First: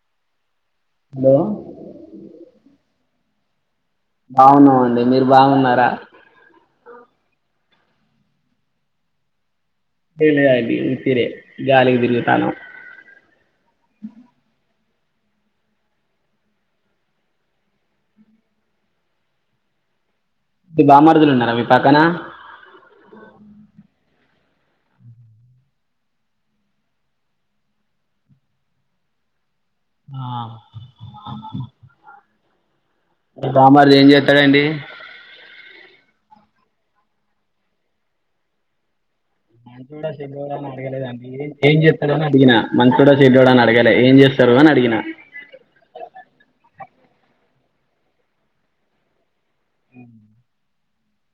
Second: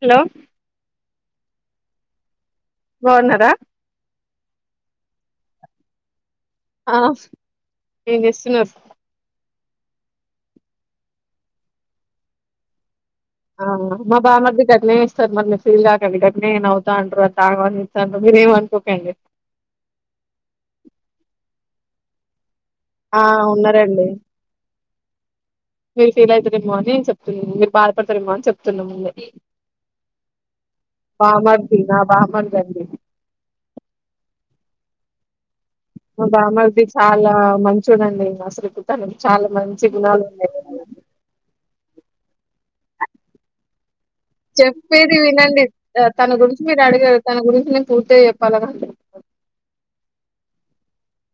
Hello hello బావున్నారా బాగున్నామండి మీరు బాగున్నారా ఆ ఏమ్ చేస్తున్నారు లే అట్టి ఉత్తిదే గాలికి తిరుగుతాను ఆ మా బామర్ది కి అట్టినే చేసి సార్ మనీ ఫీల్ కాకండి కట్నే నవ్వుతా అంటారు అది తాగని ఇస్తాంటారు మీర ఏమనుకోకండి నీ బామారుదులు ఉన్నారా మీ పాక్కనా ఆ ఉన్నారండి మీరు ఫీల్ అవుతారేమ్మో అని చెప్తున్నా మీరు బాధపడతారేమ్మో అని చెప్తున్నా ముందే ఆ ఇకండి మీ బామ్మర్ది ఏం చేస్తాడండి మా బామర్ది చాలా మంచోడండి అసలుకు తన మంచోడా చెడ్డోడా అని అడగలేదండి ఏం చేస్త ఉత్తదిగానే అడిగిన మంచోడా చెడ్డోడా అని అడగట్ చెప్పేది వినండి తన్ తన గురించి మీరు అడిగారు. తన గురించి నేను పూర్తిగా చెప్పాలగాండి హు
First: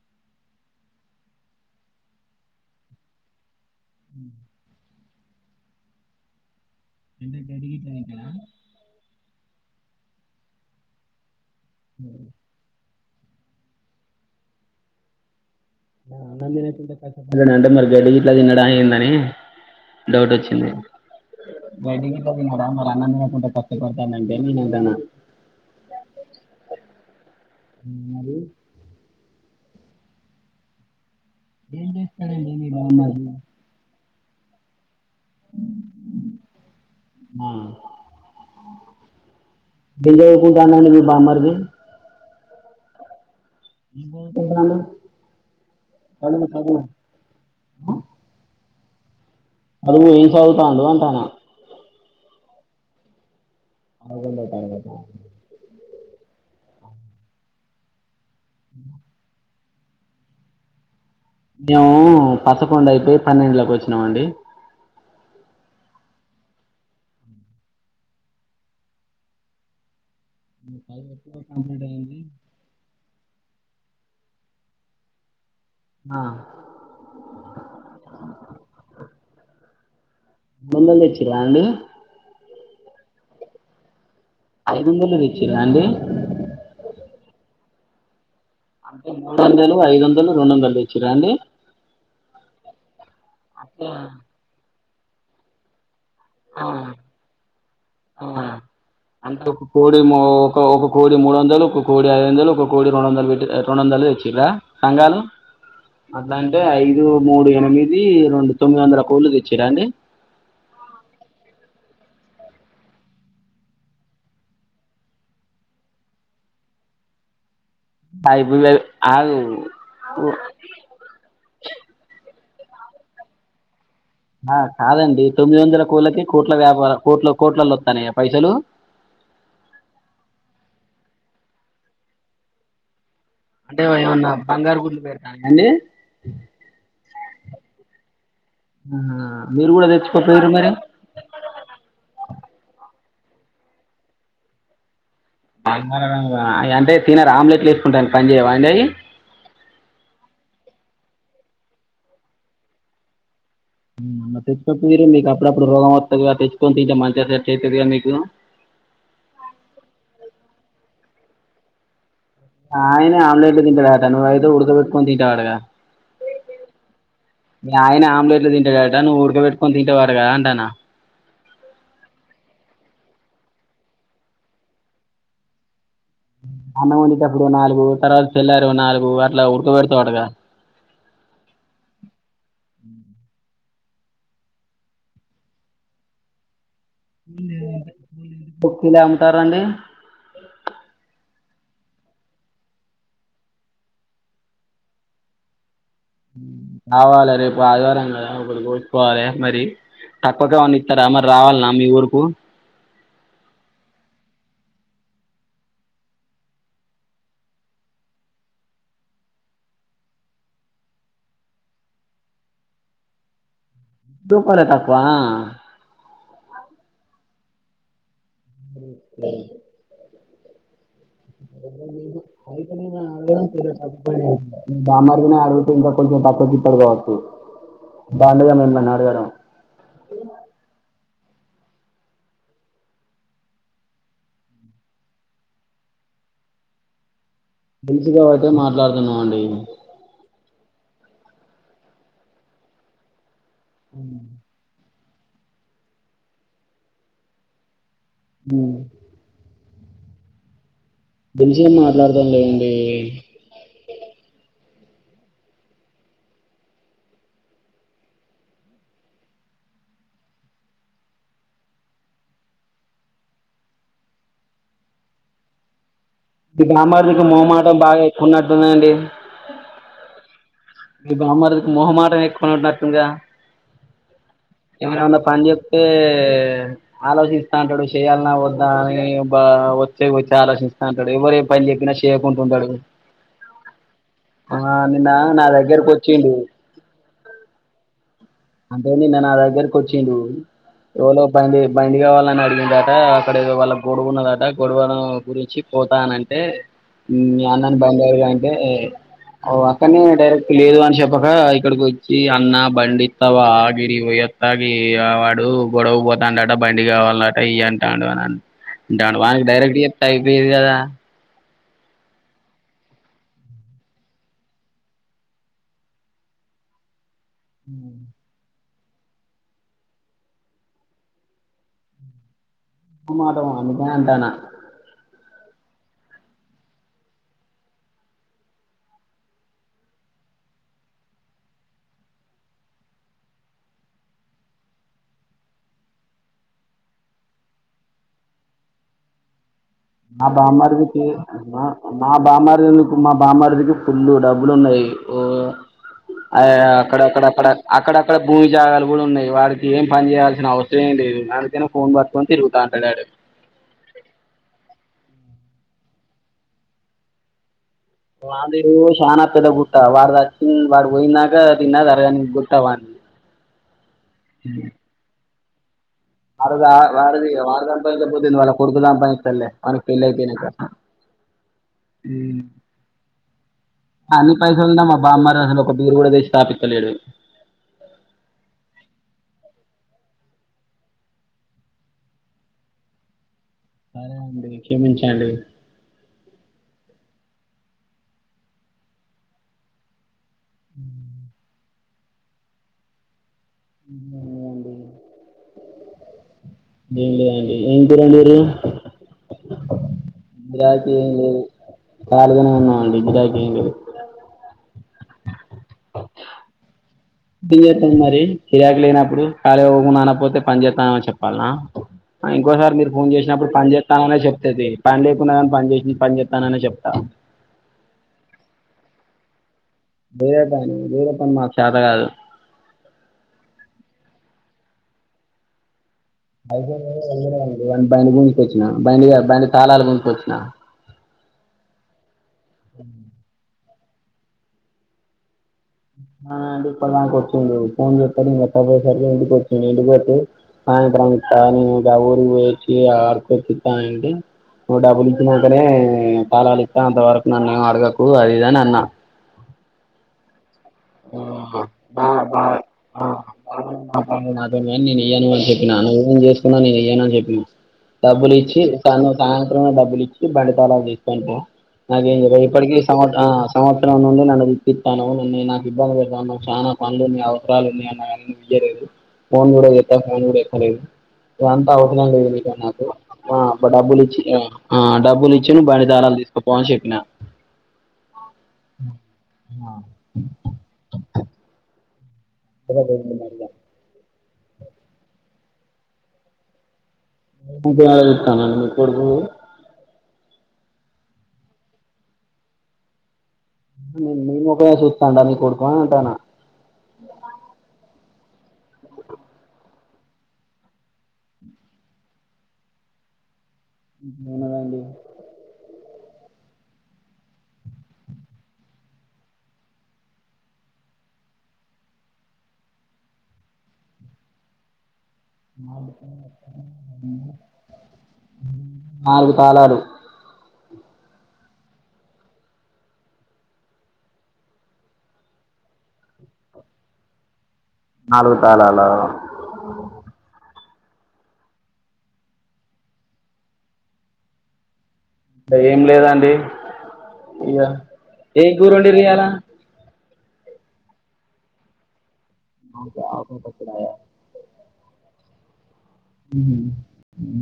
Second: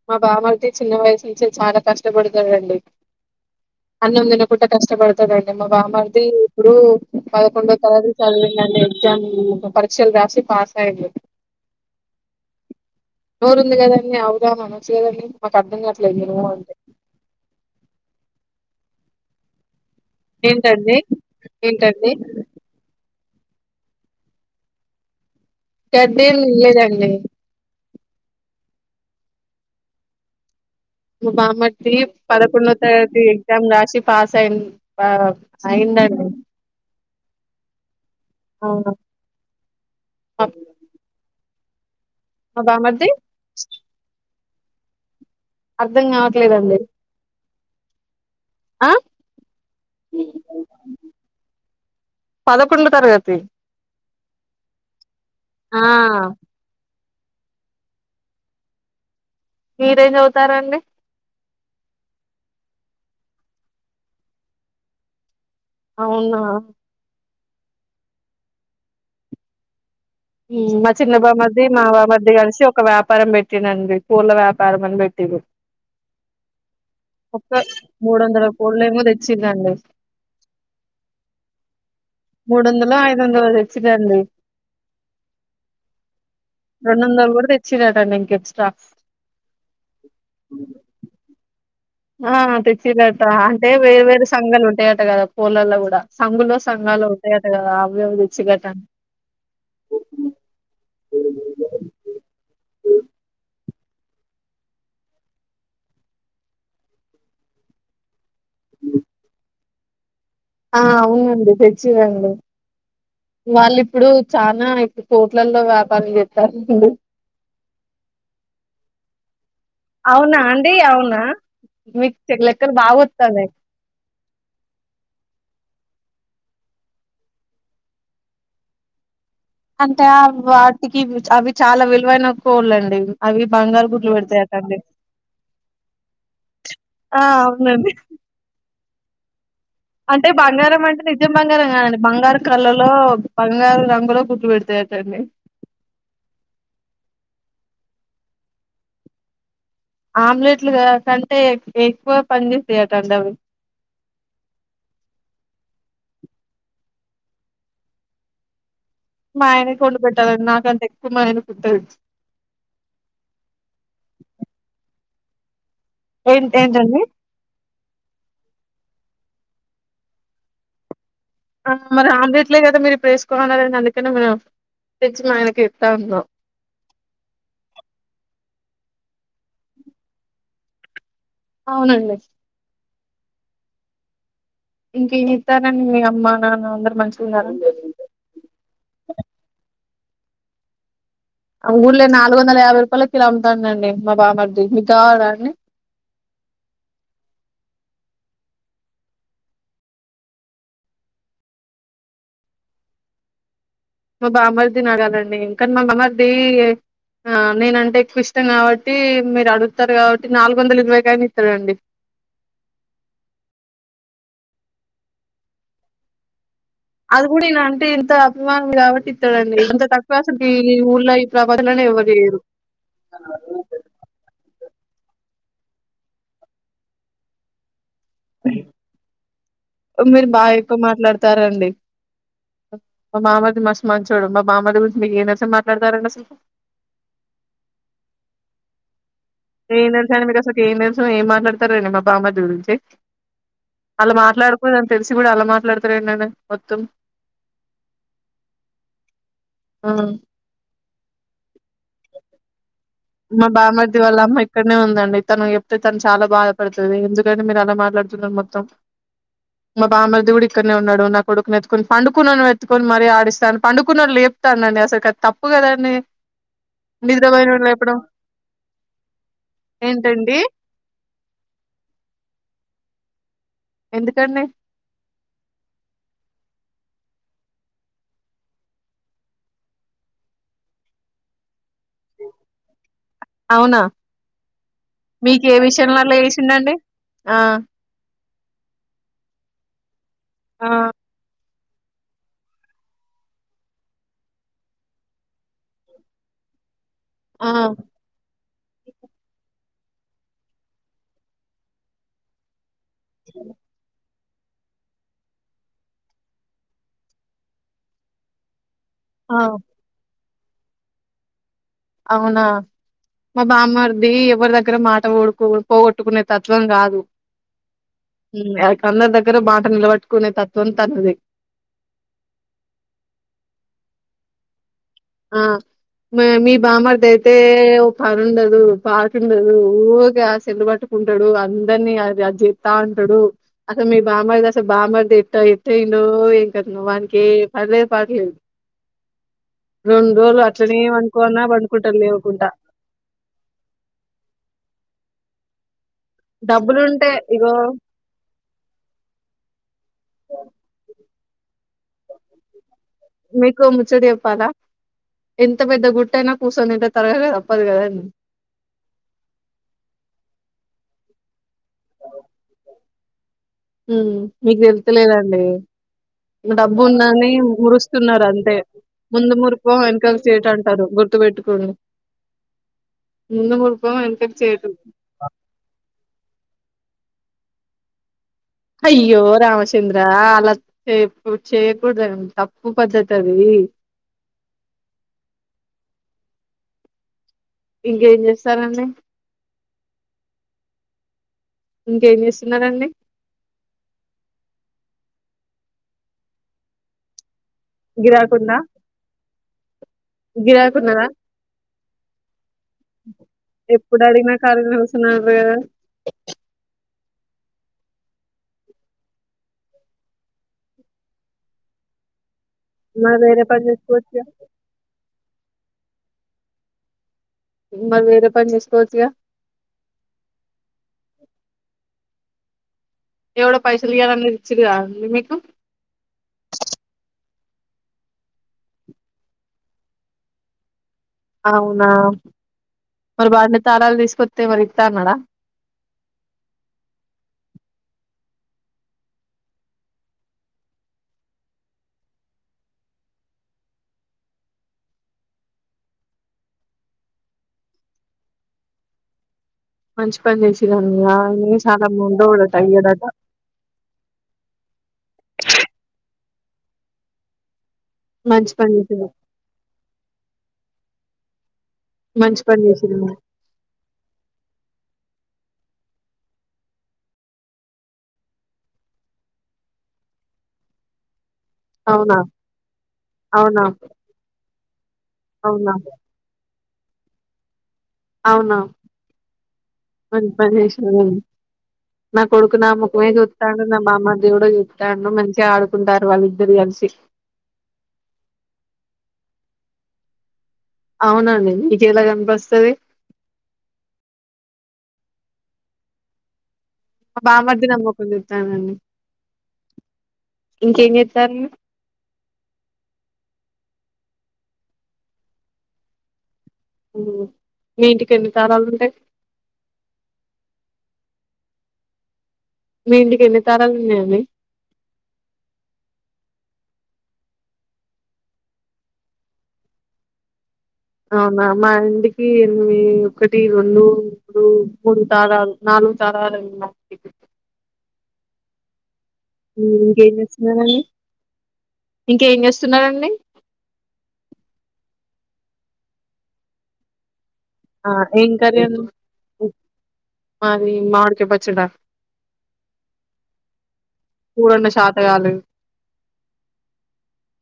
మా బామర్ది చిన్న వయసు నుంచే చాలా కష్టపడుతాడండి. అన్నం తినకుండా కష్టపడడు అంతేనండి మా బామర్ది ఇప్పుడు పదకొండో తరగతి చదివినండి ఎగ్జామ్. ఇంటర్ పరీక్షలు రాసి పాస్ అయ్యిండు ఉ. నోరు ఉంది గదాన్ని అవు ఎగ్జామ్ అనొచ్చు కదండీ ఆ అన్నం తిని అంటే మీరు గడ్డి గిడ్డి ఇట్లా తిని దాని మిందనే డౌట్ వచ్చింది ఏంటండి ఏంటండి బైడింగ్ ఇట తింటాడా మరి అన్నం తిన అంట కష్టపడతానంటే నేను వద్ధాన గడ్డి ఏం తినలేదండి బామ్మర్ది పదకొండో తేదీ ఎగ్జామ్ రాసి పాస్ అయిం ఆ అయిందండి. మా అవును బజార్ మా కిటా అన్నం తిని మీ బామ్మర్ది మా బామ్మర్ది నేనేం అంటున్నానండి అర్ధం కావట్లేదండి. ఆ. ఆ అది పోయిం చదుగుతా అందు అంటానా. పదకొండు తరగతి. అవుకుటాటా. ఆ. అ. [inaudible] మీరేం చదుతారంండి. మేము పసకొండ అయిపోయి పన్నెండులోకి వచ్చినామ అండి. అవునా. మా చిన్నబాబ మధ మా బా మధ కలిసి ఒక వ్యాప. వ్యాపారం పెట్టినండి పూల వ్యాపారం అని పెట్టి. ఆ ఒక్క మూడు వందల కోట్లు ఏమో తెచ్చిందండి. ముందు వచ్చ అండి మూడు వందలు ఐదు వందలు తెచ్చదండి ఐ వచ్చి అంటడి ఇక్కడ రాసిన పదాలకు పైన రికార్డు చేసిన పదాలకు సంబంధం లేదు ఐదువందల తెచ్చిలా అండి. అని ఉన్నది చరట నంకె అంటే మూడు వందలు ఐదు వందలు రెండు వందలు తెచ్చరా అండి ఆ తెచ్చిలా అంటే వే వేరు సంఘాలు ఉంటా అంత కదా పోలల్లో కూడా సంఘులో సంఘాలు ఉంటాయట కదా అవేవో తెచ్చిరట అంటే ఒక కోడి ఒక ఒక కోడి మూడు వందలు ఒక కోడి ఐదు వందలు ఒక కోడి రెండు వందలు పెట్టి రెండు వందలు తెచ్చరా సంఘాలు అట్లా అంటే ఐదు మూడు ఎనిమిది రెండు తమి అంద కోలుచ్చ ఇక్కడ వేరే విధంగా ఉంది వాయిస్ రికార్డ్ లో వేరే విధంగా ఉంది తొమ్మిదివందల కోళ్లు తెచ్చింలు కిరాణ ఆ అవునండి తెచ్చిదండి వాళ్ళు ఇప్పుడు చనా ఇప్పుడు కోట్లల్లో వ్యాపారం చేస్తారండి. సాయిబ అవునా అండి అవునా లెక్కల బాగా వస్తున్నాయి ఆ కాదండి తొమ్మిది వందల కోళ్ళకి కోట్ల వ్యాపార కోట్ల కోట్లలో వస్తానయ పైసలు అంటే వాటికి అవి చాలా విలువైన కోళ్ళండి అవి బంగారు గుడ్లు పెడతాయిక్కండి అండి ఆ అవునండి ఆ మీరు కూడా అంటే తెచ్చుకోపోయిర్రు మరి బంగారం అంటే నిజం బంగారం కాదండి బంగారు కళ్ళలో బంగారు రంగులో కుట్లు పెడతాయటండి. బంగ అంటే తిన్నరా ఆమ్లెట్లు వేసుకుంటా పని చేయవా అండి అవి ఆమ్లెట్లు కంటే ఎక్కువ పని చేసాయటండి అవి అ తెచ్చుకోపోయూరు మీరు మీకు అప్పుడప్పుడు రోగం వస్తుంది తెచ్చుకొ ఇంంట మంచిగా సెట్ అవుతుంది కద మీకు మా ఆయన కొం పెట్టాలండి నాకంత ఎక్కువ మా ఆయన కుుట్టదు ఆయన ఆమ్లెట్లు తింటాడు ఆట నువ్వవుైతే ఉడకబెట్టుకని తింటావాడుగా ఏంటి ఏంటండి మీ ఆయన ఆమ్లట్ తింటాడట నువ్వు ఉడకెట్టుకొని తింటవాట గా అంటాన్న ఆ మరి ఆమ్లెట్లే కదా మీరు ఇప్పుడు వేసుకోన్నని అందుకనే మెంట్ తెంచి ఆయనకి ఇస్తా ఉన్నాం అన్నం వండుతప్పుడు నాలుగు తరాజ్ తెల్లరు నాలుగు అట్లా ఉడకబెడతా ఆటగా అవునండి అ ఇంక ఏం ఏస్తారాండి మీ అమ్మ నాన్న అందరూ బుక్కలేంటారంండి ఆ ఊళ్ళ నాలుగు వందల యాభై రూపాయల కిలో అమ్తాండి మా బామది మీకు కావాలా అండి హుం కావాలే రేపు ఆదివారం కదా ఒకటి కోసుకోవాలే మరి తక్కువకేమన్న ఇస్తారా మరి రావాలన్నా మీ ఊరుకు మా బామర్ది నాగదండి ఇంకా కానీ మా బమర్ది నేన అంటే ఎక్కువ ఇష్టం కాబట్టి మీరు అడుగుతారు కాబట్టి నాలుగు వందలు ఇరవైకిైనా ఇస్తారంండి దూపర తక్కువా అది కూడా ఇనా అంటే ఇంత మీ మామే కాబట్టి ఇత్తడండి బస్ [unintelligible] ల్లయి [inaudible] బామర్దినే అడుగుతే ఇంకా కొంచెం తక్కువ కి ఇత్తడు కాబట్టి మీరు బాగ్ ఎక్కువ మాట్లాడుత్ స్తారండి మా మామ ది మస్తు మంచోడు మా బామ్మది గురించి మీకు ఏం తెలుసు అని మాట్లాడతారంండి అసలు కు తెలుసుగాబటిే మాట్లా ఏం తెలుసు అండి మీకు అసలు కి ఏం తెలుస్ ఏం మాట్లాడతారండి మా బామ్మర్ది గురించి ఆళ్ళ మాట్లాడుకునిన్ తెలిసి కూడా అలా మాట్లాడతారెండడిను మొత్తం హాం ఆ తెలిసిగా మాట్లాడతాం లేండి మా బామ్మర్ది వాళ్ళ అమ్మ ట్ ఇక్కడనే ఉందండి తను చెప్తే తను చాలా బాధపడుతది ఎందుకంటే మీరు అలా మాట్లాడుతున్నారు మొత్తం మా బామరిది కూడా ఇక్కడనే ఉన్నాడు నా కొడుకుని ఎత్తుకొని పండుకున్న వన్నీ ఎత్తుకొని మరీ ఆడిస్తాను పండుకున్న వాడు లేప్తానండి అసలు కు తప్పు కదండి ఇది రామజకి నిద్రపోయినోని మోమాటం లేపడం బాగా ఎక్కువన్నడుతుందండి ఏ మీ బామర్ది కి మొహమాటం ఎక్కువ కొనన్నటుంగా ఎందుకండి పని చెప్తే ఆలోచిస్తా అంటాడు చేయాలన్నా వద్దా అని వచ్చే వచ్చి ఆలోచిస్తా అంటాడు ఎవర పని చెప్పినా చేయకుంటడాంటాడు అవునా నిన్న మీకు నా ఏ విష్ దగ్గరకు జనవరిలో వచ్చిండు వేసిందండి ఆ అంతేంది నేను నా దగ్గరకు వచ్చిండు ఆ ఎవలో పంది బండి కావాలని అడిగిందట అక్కడదో వాళ్ళ గొడువ ఉన్నదట గొడవను గురించి పోతా అనంటే హ్మ్మ్ ఆ ఆడు బంగ అంటే ఓ అక్కనే డైరెక్ట్ లేదు అని చెప్పక ఇక్కడికి వచ్చి అన్న బండి తవా ఆగిరి పో అలాగే ఆ వాడు గొడవ పోతాండట బండి కావాలట ఇ అంటాడు అని దాని ఆ వాకి డైరెక్ట్ చెప్తే వేరు కదా అవునా మా బామ్మారిది ఎవరి దగ్గర మాట పొడ పోగొట్టుకునే తత్వం కాదు అందరి దగ్గర మాట నిలబట్టుకునే తత్వం తనది ఆ మాట అనకు అంటానా ఆ మా మీ బామర్ది అయితే ఓ పనిండదు పాటుండదు ఊగా ఆ సేల్లు పట్టుకుంటాడు అందరినీ అది ఎత్తా ఉంటాడు అసలు మీ బామ్మారిది అసలు బామ్మార్ది ఎ ఎట్టందో ఏం కథనో వానికి ఏ పనిలేదు పాటలేదు. రెండు మా రోజులు అట్లనే బామ్మారిదికి పనుకోన్నా మా పనుకుంటాడు మా లేవకుండా బామ్మారిదికు మా బామ్మారిదికి ఫుల్లు డబ్బులు ఉన్నాయి ఓ ఆ డబ్బులుంటే అక్కడక్కడక్కడ ఇగో అక్కడక్కడ భూమి జాగాలు కూడా ఉన్నాయి వాడికి ఏం పని చేయాల్సిన అవసరం ఏ లేదు. నాలెక్కనే ఫోన్ పట్టుకుని తిరుగుతాండు మీకు ముచ్చట చెప్పాలా ఎంత పెద్ద గుట్టనా కూర్సొని తింటే తరగద వాడిదో చానా పెద్ద గుట్ట వాడుచ్చింది వాడు పోయినాకా తిన్న తరగని గుట్ట వాడిది ఉమ్ మీకు తెళ్తలేదండి వద వది వదాం ప మురుస్తున్నారు పోతుంది వాళ్ళ అంతే కొడుకు దాం ముందు పస్తలే మురుపం వానకు ఫెయిల్ వెనకకు అయిపోయినాక చేటు అంటారు గుర్తుపెట్టుకోండి ముందు మురుపం అన్ని వెనకకు చేటు పైసలున్నా మా బామ్మారు అసలు ఒక పేరు కూడా తెచ్చి స్థాపిించలేడు అయ్యో రామచంద్ర అలా చే చేయకూడదు తప్పు పద్ధతి అది సరే అండి క్షమించండి ఇంకేం చేస్తారండి ఇంకేం చేస్తున్నారంండి ఏం లేదు అండి ఏం లేదు అండి ఏం కూర మీరు గిరాకుందా గిరాకున్నదా [unintelligible] ఖాళీగానే ఉన్నామంటే ఇప్పుడైతే ఏం లేదు. స్తునా ప చేస్తాంది మరి ఫిరాయాకు లేనప్పుడు ఖాళీ పోవకుండా అన్న పోతే పని చేస్తానుని చెప్పాల ఇంకోసార్ మీరు ఫోన్ మరి వేరే చేసినప్పుడు పని చేస్తాననే చేసుకోవచ్చుగా చెప్తేది పని లేకున్నా కాని పని చేస్త నను పనిచ చెస్తాననే చెప్తాను మరి వేరే పని చేసుకోవచ్చుగా వీరేపాని వీరప్పని మాకు చేత కాదు ఎవడ పైసలున అన్న ఇచ్చది నిమకు అయి బయ గుంచికొచ్చిన బయ బం తాళాల గుంచక వచ్చినా అవునా మ బడి తారాలు తీసుకతే మరి ఇ తా అన్నాడ ఆ ఇప్ప దాక వచ్చిండు ఫోన్ చెస్తాడు ఇంకస్త పోయేసరికి ఇంటికొచ్చిండి ఇంటిక వచ్చి సాయంత్రం ఇస్తా నేను ఊరు వేచ్చి అడుకొచ్చిస్తా అంటి నువ్వు డబ్బులు ఇచ్చినాకనే కళాలు ఇస్తా అంతవరకు నన్న అడగకు అది ఇదని అన్న ప ఇ బా సాలముండో బా ఆ టయ్యటట బాగా మాట్లాడు సున్నాని అనా చెప్ప డబ్బులు మంచి ఇచ్చి పని చేసిరు తను సాయంత్రం డబ్బులు ఇచ్చి బం ాలప్ప నాకే ఇర మంచి పని ఇప్పటికీ చేసిరు సంవత్ సంవత్సరం నుండి నన్న అది పనవ ఉన్నా నా ఇబ్బంది పెన్నాం చాలా పనులున్నాయి అవసరాలు ఉన్నాయి అన్న వియలేదు ఫోన్ కూడా ఎత్తా ఫోన్ కూడా ఎక్కలేదు ఇదంతా అవసరం అవునా లేదు అవునా నాకు డబ్బులు ఇచ్చి డబ్బులు ఇచ్చి నువ్ అవునా బడి దనాాలు తీసుకోచ్చ పో చెకిిన అవునా పది ఆవు నా కొడుకు నా ముకుమే సుత్తండు నా మామ దేవుడు చెప్తాను మంచిగా ఆడుకుంటారు వాళ్ళిద్దరు కలిసి కాన కోబ అవునండి నీక ఎలా కనిపిస్తుంది నేను నేను ఒకే చూస్తాంట నీ కొడుకుని అంటాను బామది నమ్ పందుతానడి ఇంకేం చేస్తారండి మనదడి మీ ఇంటికి ఎన్ని తాళాలు ఉంటాయి మీ ఇంటికి ఎన్ని తాళాలు ఉన్నాయండి నాలుగు తాళాలు అవునా మా ఇంటికి ఎ ఒకటి రెండు మూడు మూడు తాళాలు నాలుగు తాళాలు మా టికెట్ నాలుగు తాళాల ఇంకా ఎంచేస్తున్నారండీ ఇంకేం చేస్తున్నారంండి అంటే ఏం లేదండి ఇయ్య ఆ ఏం కర్రీ కూర అండి అండిలీయాల మాది మాడికే పచ్చడా [unintelligible] సగాలు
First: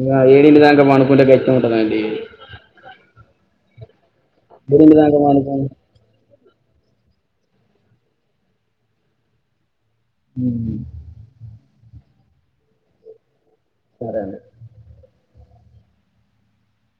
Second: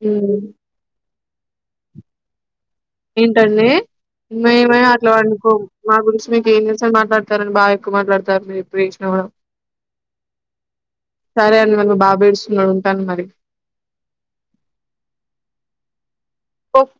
ఇగా హ్మ్ ఏడింటి దాకా పండుకుంటే గట్ ంటందడి ఏంటండి మే మేం అట్లా దాంక పండుకొం పనుకొని మా గురించ్ మీక ఏం తెలుసు అని మాట్లాడతారని బాగా ఎక్కువ మాట్లాడతారు మీరూ ఎప్పుడూ చేసిన కూడా హుమ్ సరే అండి మరి మా బాబు ఏడుస్తున్నాడు ఉంటాను మరి సరే అండి పస్